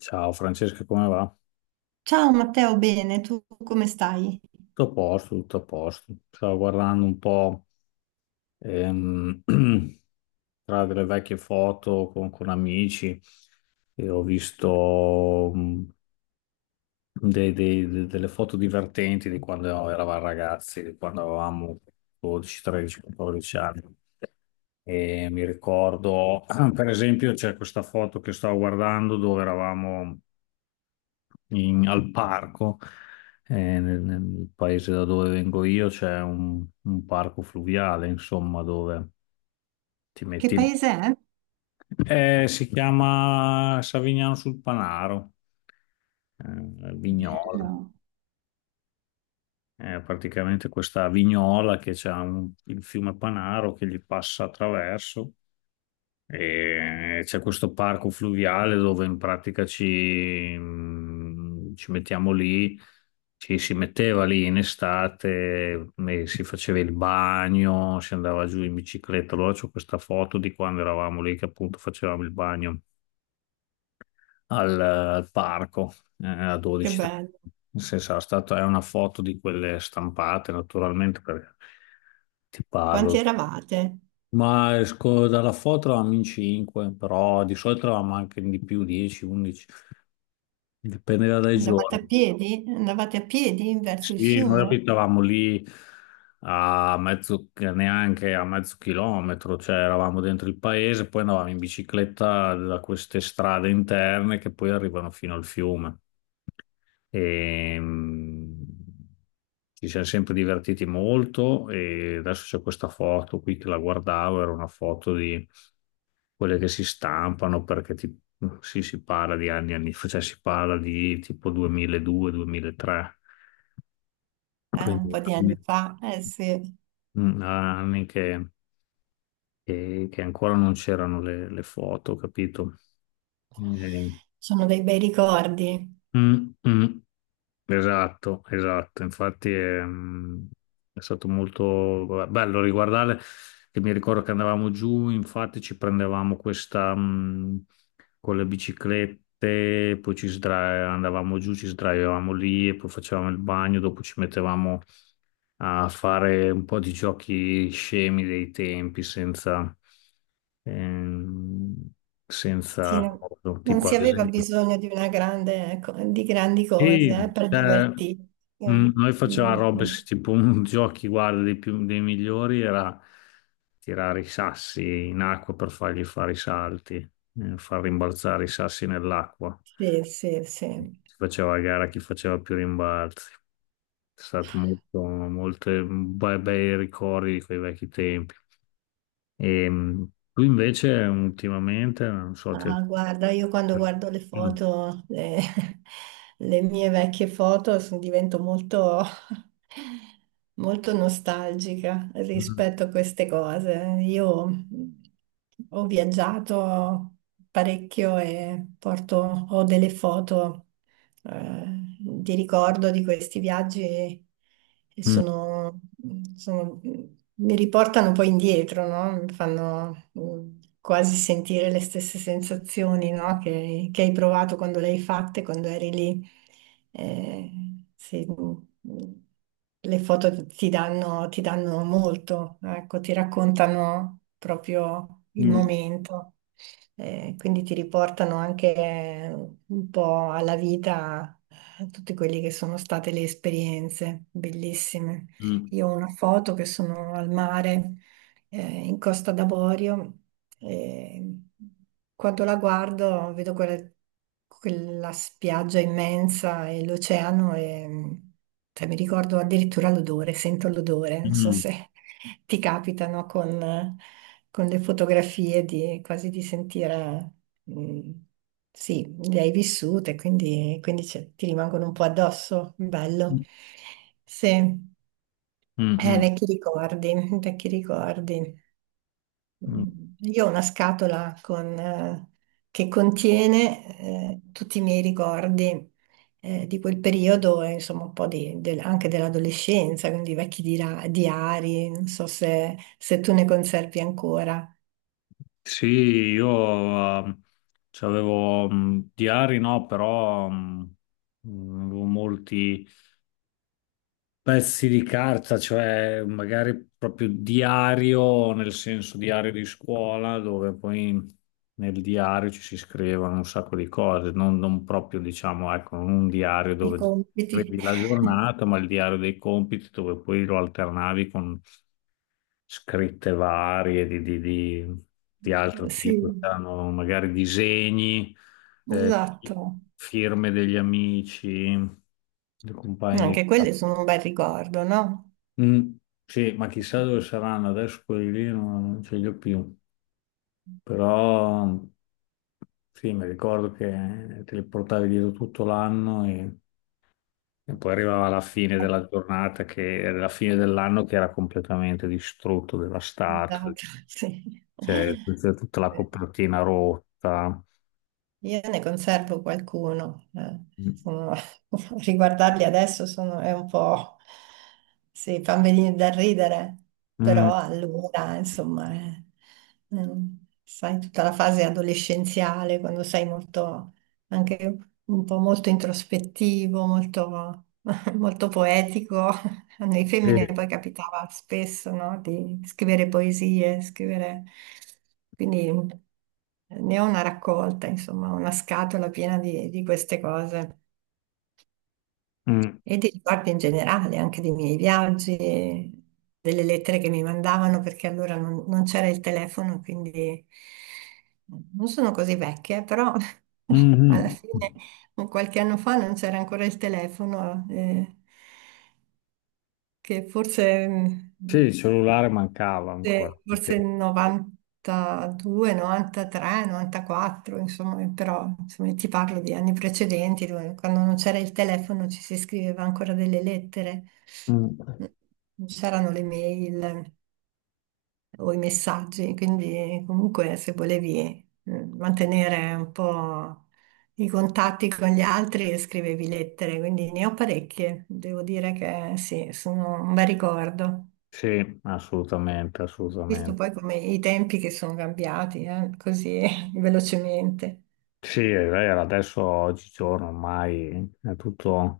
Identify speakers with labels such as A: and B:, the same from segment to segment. A: Ciao Francesca, come va?
B: Ciao Matteo, bene, tu come stai?
A: Tutto a posto, tutto a posto. Stavo guardando un po' ehm, tra delle vecchie foto con amici e ho visto delle foto divertenti di quando eravamo ragazzi, di quando avevamo 12, 13, 14 anni. E mi ricordo, per esempio, c'è questa foto che stavo guardando dove eravamo al parco, nel paese da dove vengo io c'è un parco fluviale, insomma, dove ti
B: Che
A: metti lì.
B: paese è?
A: Si chiama Savignano sul Panaro, Vignola.
B: No.
A: È praticamente questa vignola che c'ha il fiume Panaro che gli passa attraverso. E c'è questo parco fluviale dove in pratica ci mettiamo lì, ci si metteva lì in estate, e si faceva il bagno, si andava giù in bicicletta. Allora c'ho questa foto di quando eravamo lì che appunto facevamo il bagno al parco, a
B: Che
A: 12.
B: bello.
A: Nel senso, è una foto di quelle stampate naturalmente perché ti
B: Quanti
A: parlo.
B: eravate?
A: Ma esco dalla foto eravamo in 5, però di solito eravamo anche di più, 10, 11, dipendeva dai
B: Andavate a
A: giorni.
B: piedi? Andavate a piedi verso il
A: Sì, noi
B: fiume?
A: abitavamo lì a mezzo, neanche a mezzo chilometro, cioè eravamo dentro il paese, poi andavamo in bicicletta da queste strade interne che poi arrivano fino al fiume. E, mm, Ci siamo sempre divertiti molto e adesso c'è questa foto qui che la guardavo, era una foto di quelle che si stampano perché sì, si parla di anni e anni fa, cioè si parla di tipo 2002-2003,
B: Un
A: quindi
B: po' di
A: anni,
B: anni fa. Eh sì,
A: anni che ancora non c'erano le foto, capito? Eh,
B: sono dei bei ricordi.
A: mm, mm. Esatto, esatto, infatti è, è stato molto bello riguardare, che mi ricordo che andavamo giù, infatti ci prendevamo questa con le biciclette, poi andavamo giù, ci sdraiavamo lì e poi facevamo il bagno, dopo ci mettevamo a fare un po' di giochi scemi dei tempi senza, ehm,
B: Sì,
A: senza,
B: non
A: tipo
B: si
A: ad
B: aveva
A: esempio.
B: bisogno di una grande, di grandi cose,
A: Sì,
B: per
A: cioè,
B: divertirsi. Eh,
A: Noi facevamo
B: mm,
A: robe, tipo un giochi, guarda, dei migliori era tirare i sassi in acqua per fargli fare i salti, far rimbalzare i sassi nell'acqua.
B: Sì, sì, sì.
A: Si faceva a gara chi faceva più rimbalzi. È stato molto, molte bei ricordi di quei vecchi tempi. E, mm, Tu invece ultimamente, non so, ti...
B: Ah, guarda, io quando guardo le
A: Mm,
B: foto, le, le mie vecchie foto, divento molto, molto nostalgica
A: mm,
B: rispetto a queste cose. Io ho viaggiato parecchio e porto, ho delle foto eh, di ricordo di questi viaggi e
A: mm,
B: sono- mi riportano poi indietro, no? Mi fanno quasi sentire le stesse sensazioni, no? Che hai provato quando le hai fatte, quando eri lì. Eh, sì. mm, le foto ti danno, ti danno molto, ecco, ti raccontano proprio il
A: mm,
B: momento, quindi ti riportano anche un po' alla vita tutte quelle che sono state le esperienze bellissime.
A: mm.
B: Io ho una foto che sono al mare in Costa d'Avorio. E quando la guardo vedo quella spiaggia immensa e l'oceano e cioè, mi ricordo addirittura l'odore, sento l'odore, non so
A: Mm.
B: se ti capitano con le fotografie di, quasi di sentire. Mm, sì, le hai vissute, quindi ti rimangono un po' addosso. Bello.
A: Mm.
B: Sì,
A: Mm, mm,
B: vecchi ricordi, vecchi ricordi.
A: mm.
B: Io ho una scatola con, che contiene tutti i miei ricordi di quel periodo, e, insomma un po' anche dell'adolescenza, quindi vecchi diari, non so se tu ne conservi ancora
A: Sì, io ehm, c'avevo diari, no, però avevo molti, pezzi di carta, cioè magari proprio diario, nel senso diario di scuola, dove poi nel diario ci si scrivono un sacco di cose, non proprio diciamo, ecco, non un diario
B: i
A: dove
B: compiti.
A: scrivi la giornata, ma il diario dei compiti dove poi lo alternavi con scritte varie di altro
B: Sì,
A: tipo, c'erano magari disegni, eh,
B: esatto.
A: firme degli amici, dei compagni di.
B: Anche quelli sono un bel ricordo, no?
A: Mm, sì, ma chissà dove saranno adesso quelli lì, non ce li ho più. Però sì, mi ricordo che te li portavi dietro tutto l'anno e poi arrivava la fine della giornata, che era la fine dell'anno che era completamente distrutto, devastato,
B: Esatto, sì.
A: cioè tutta la copertina rotta.
B: Io ne conservo qualcuno,
A: Mm,
B: sono- riguardarli adesso è un po', sì, fa venire da ridere,
A: mm,
B: però allora, insomma, mm, sai, tutta la fase adolescenziale, quando sei molto, anche un po' molto introspettivo, molto, molto poetico, a noi femmine
A: sì,
B: poi capitava spesso, no, di scrivere poesie, scrivere. Quindi ne ho una raccolta, insomma, una scatola piena di queste cose
A: mm,
B: e di ricordi in generale, anche dei miei viaggi, delle lettere che mi mandavano, perché allora non c'era il telefono, quindi non sono così vecchia, però alla
A: mhm.
B: fine un qualche anno fa non c'era ancora il telefono, che forse. mm,
A: Sì, il cellulare mancava ancora.
B: forse,
A: Sì,
B: forse 92, 93, 94, insomma, però insomma, ti parlo di anni precedenti, quando non c'era il telefono ci si scriveva ancora delle lettere,
A: mm,
B: non c'erano le mail o i messaggi, quindi comunque se volevi mantenere un po' i contatti con gli altri, scrivevi lettere, quindi ne ho parecchie, devo dire che sì, sono un bel ricordo.
A: sì, assolutamente,
B: Visto
A: assolutamente.
B: poi come i tempi che sono cambiati, così velocemente.
A: Sì, è vero, adesso oggigiorno ormai è tutto,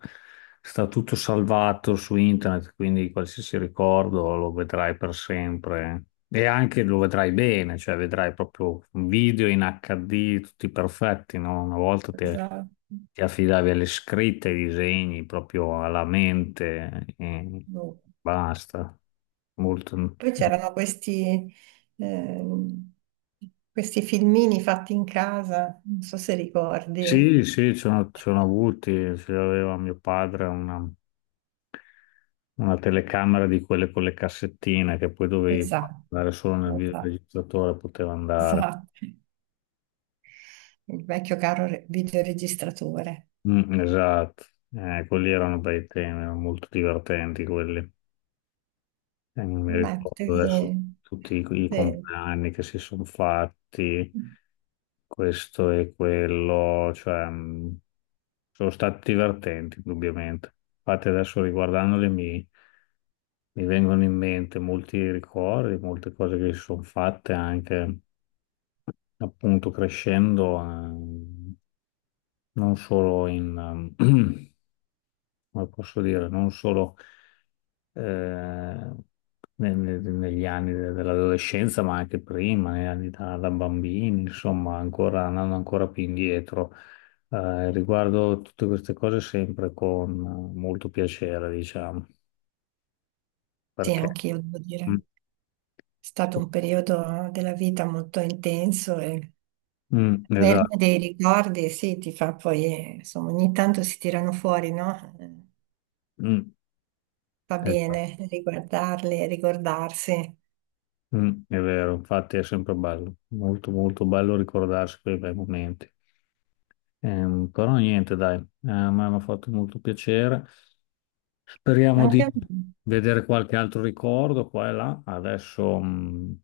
A: sta tutto salvato su internet, quindi qualsiasi ricordo lo vedrai per sempre e anche lo vedrai bene, cioè vedrai proprio un video in HD tutti perfetti, no? Una volta
B: Esatto.
A: ti affidavi alle scritte, ai disegni, proprio alla mente e
B: Boh.
A: basta. Molto...
B: Poi c'erano ehm, questi filmini fatti in casa, non so se ricordi.
A: Sì, sì, ci sono avuti, ce l'aveva mio padre una telecamera di quelle con le cassettine che poi dovevi far
B: Esatto,
A: andare solo nel
B: esatto,
A: videoregistratore, poteva andare.
B: esatto. Il vecchio caro videoregistratore.
A: Mm, esatto. Quelli erano bei temi, erano molto divertenti quelli. Non mi
B: Ma
A: ricordo
B: sì,
A: adesso tutti i
B: sì,
A: compleanni che si sono fatti, questo e quello, cioè sono stati divertenti, indubbiamente. Infatti adesso riguardandoli mi vengono in mente molti ricordi, molte cose che si sono fatte anche appunto crescendo, non solo in, ehm, come posso dire, non solo eh, negli anni dell'adolescenza, ma anche prima, negli anni da bambini, insomma, ancora, andando ancora più indietro. Riguardo tutte queste cose sempre con molto piacere, diciamo,
B: sì,
A: perché...
B: anch'io devo
A: Mm,
B: dire. È stato un periodo della vita molto intenso e
A: mm, esatto,
B: verme dei ricordi, sì, ti fa poi, insomma, ogni tanto si tirano fuori, no?
A: mm,
B: Va
A: esatto,
B: bene riguardarli, ricordarsi.
A: mm, è vero, infatti è sempre bello, molto molto bello ricordarsi quei bei momenti. Però niente, dai, mi hanno fatto molto piacere. Speriamo
B: Anche
A: di
B: a me.
A: vedere qualche altro ricordo qua e là. Adesso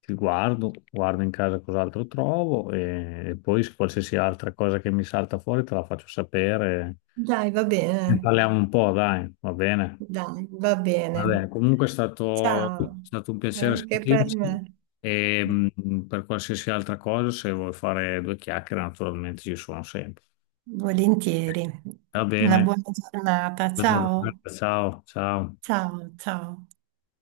A: guardo in casa cos'altro trovo e poi se qualsiasi altra cosa che mi salta fuori te la faccio sapere.
B: Dai, va bene,
A: Ne parliamo un po', dai, va bene.
B: dai, va
A: Va bene,
B: bene.
A: comunque è
B: Ciao,
A: stato un piacere
B: anche per
A: sentirci
B: me.
A: e per qualsiasi altra cosa, se vuoi fare due chiacchiere, naturalmente ci sono sempre.
B: Volentieri.
A: Va
B: Una
A: bene,
B: buona giornata.
A: allora,
B: Ciao,
A: ciao, ciao.
B: ciao, ciao.